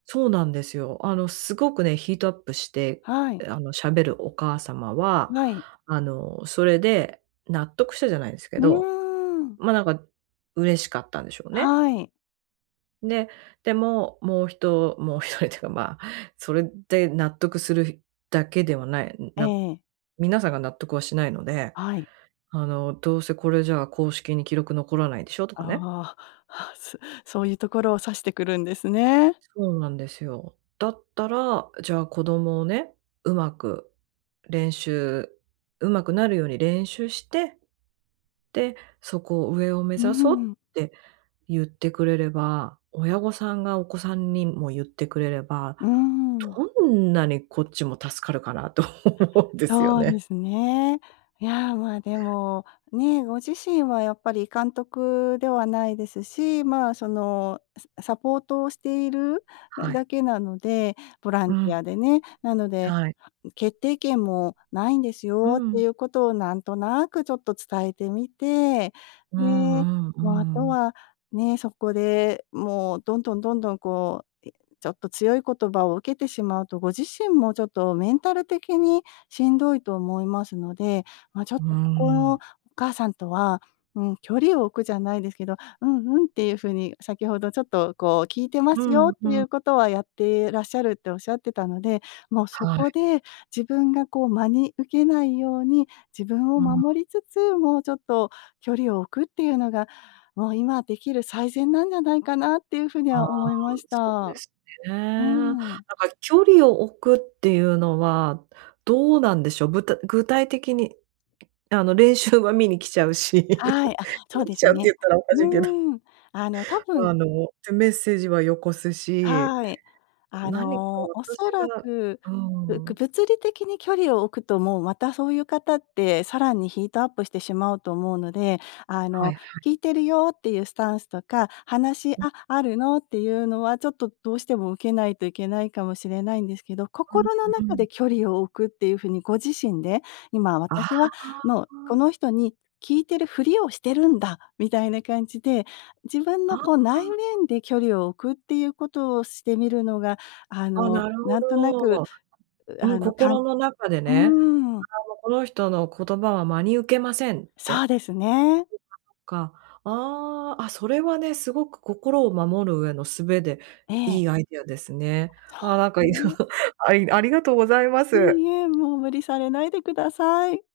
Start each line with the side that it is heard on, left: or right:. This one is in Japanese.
right: そうなんですよ。あの、すごくね、ヒートアップして、
left: はい。
right: あの、しゃべるお母様は、
left: はい。
right: あの、それで納得したじゃないですけ
left: う
right: ど。
left: ーん。
right: ま、なんか嬉しかったんでしょうね。
left: はい。
right: で、でも、もうひともう一人ってか、ま、それで納得するだけではない、
left: ええ
right: な
left: ええ。
right: 皆さんが納得はしないので、
left: はい。
right: あの「どうせこれじゃあ、公式に記録残らないでしょ」と
left: あ
right: かね。
left: あ、はあ、すそういうところを指してくるんですね。
right: そうなんですよ。だったら、じゃあ、子供をね、上手く練習上手くなるように練習して、で、そこを上を目
left: うー
right: 指そうっ
left: ん。
right: て言ってくれれば、親御さんがお子さんにも言ってくれれば、
left: うん。
right: どんなにこっちも助かるかなと思うんですよ
left: そうで
right: ね。
left: すね。いや、ま、でも、ね、ご自身はやっぱり監督ではないですし、まあ、その、すサポートをしている
right: は
left: だ
right: い。
left: けなので、ボラ
right: う
left: ンティ
right: ん。
left: アでね。なので
right: はい。
left: 「決定権もないんです
right: う
left: よ」って
right: ん。
left: いうことをなんとなくちょっと伝えてみて、
right: う
left: で、
right: ん、うん、う
left: もうあと
right: ん。
left: は、ね、そこでもう、どんどん、どんどん、こう、え、ちょっと強い言葉を受けてしまうと、ご自身もちょっとメンタル的にしんどいと思いますので、ま、ちょっ
right: うー
left: とここのお
right: ん。
left: 母さんとは、うん、距離を置くじゃないですけど「うんうん」っていう風に、先ほどちょっとこう「聞いてま
right: う
left: すよ」
right: ん、
left: って
right: う
left: い
right: ん。
left: うことはやってらっしゃるって仰ってたので、もうそ
right: は
left: こ
right: い。
left: で自分がこう、真に受けないように、自分を
right: うん。
left: 守りつつ、もうちょっと距離を置くっていうのが、もう今できる最善なんじゃないかな？っていう風に
right: ああ、
left: は思いまし
right: そうで
left: た。
right: すね。
left: う
right: なんか
left: ん。
right: 距離を置くっていうのは、どうなんでしょう？ぶた具体的に、あの、練習は見に来ちゃうし、
left: はい、あ、そ
right: 見
left: う
right: に
left: で
right: 来
left: す
right: ちゃうって
left: ね。
right: 言ったらおかしいけど。
left: うん。あの、多
right: ま、
left: 分
right: あの、ぜメッセージはよこすし、
left: はい。あ
right: 何か
left: の、
right: 私
left: 恐ら
right: が
left: く、
right: う
left: ぶ
right: ー
left: く
right: ん。
left: 物理的に距離を置くともう、またそういう方って、さらにヒートアップしてしまうと思うので、あ
right: はい
left: の、
right: はい。
left: 聞いてるよっていうスタンスとか「話、
right: うん。
left: あ、あるの？」っていうのは、ちょっとどうしても受けないといけないかもしれないんですけど、
right: うん、う
left: 心の
right: う
left: 中
right: ん。
left: で距離を置くっていう風にご自身で「今
right: あ
left: 私はもう、こ
right: あ。
left: の人に聞いてるふりをしてるんだ」みたいな感じで、自分
right: あ、
left: の
right: ああ、
left: こう、内
right: あ。
left: 面で距離を置くっていうことをしてみるのが、あ
right: ああ、
left: の、
right: なるほ
left: なんとなく、
right: ど。
left: う
right: うん、
left: あの、かんう
right: 心の中でね、
left: ーん。
right: あの「この人の言葉は真に受けません」っ
left: そ
right: て、
left: うですね。
right: か、ああ、あ、それはね、すごく心を守る上の術で、
left: ええ。
right: いいアイディアですね。
left: そ
right: ああ、なんか、
left: う
right: いろ
left: ね。
right: ありありがとうございま
left: い
right: す。
left: いえ、もう無理されないでください。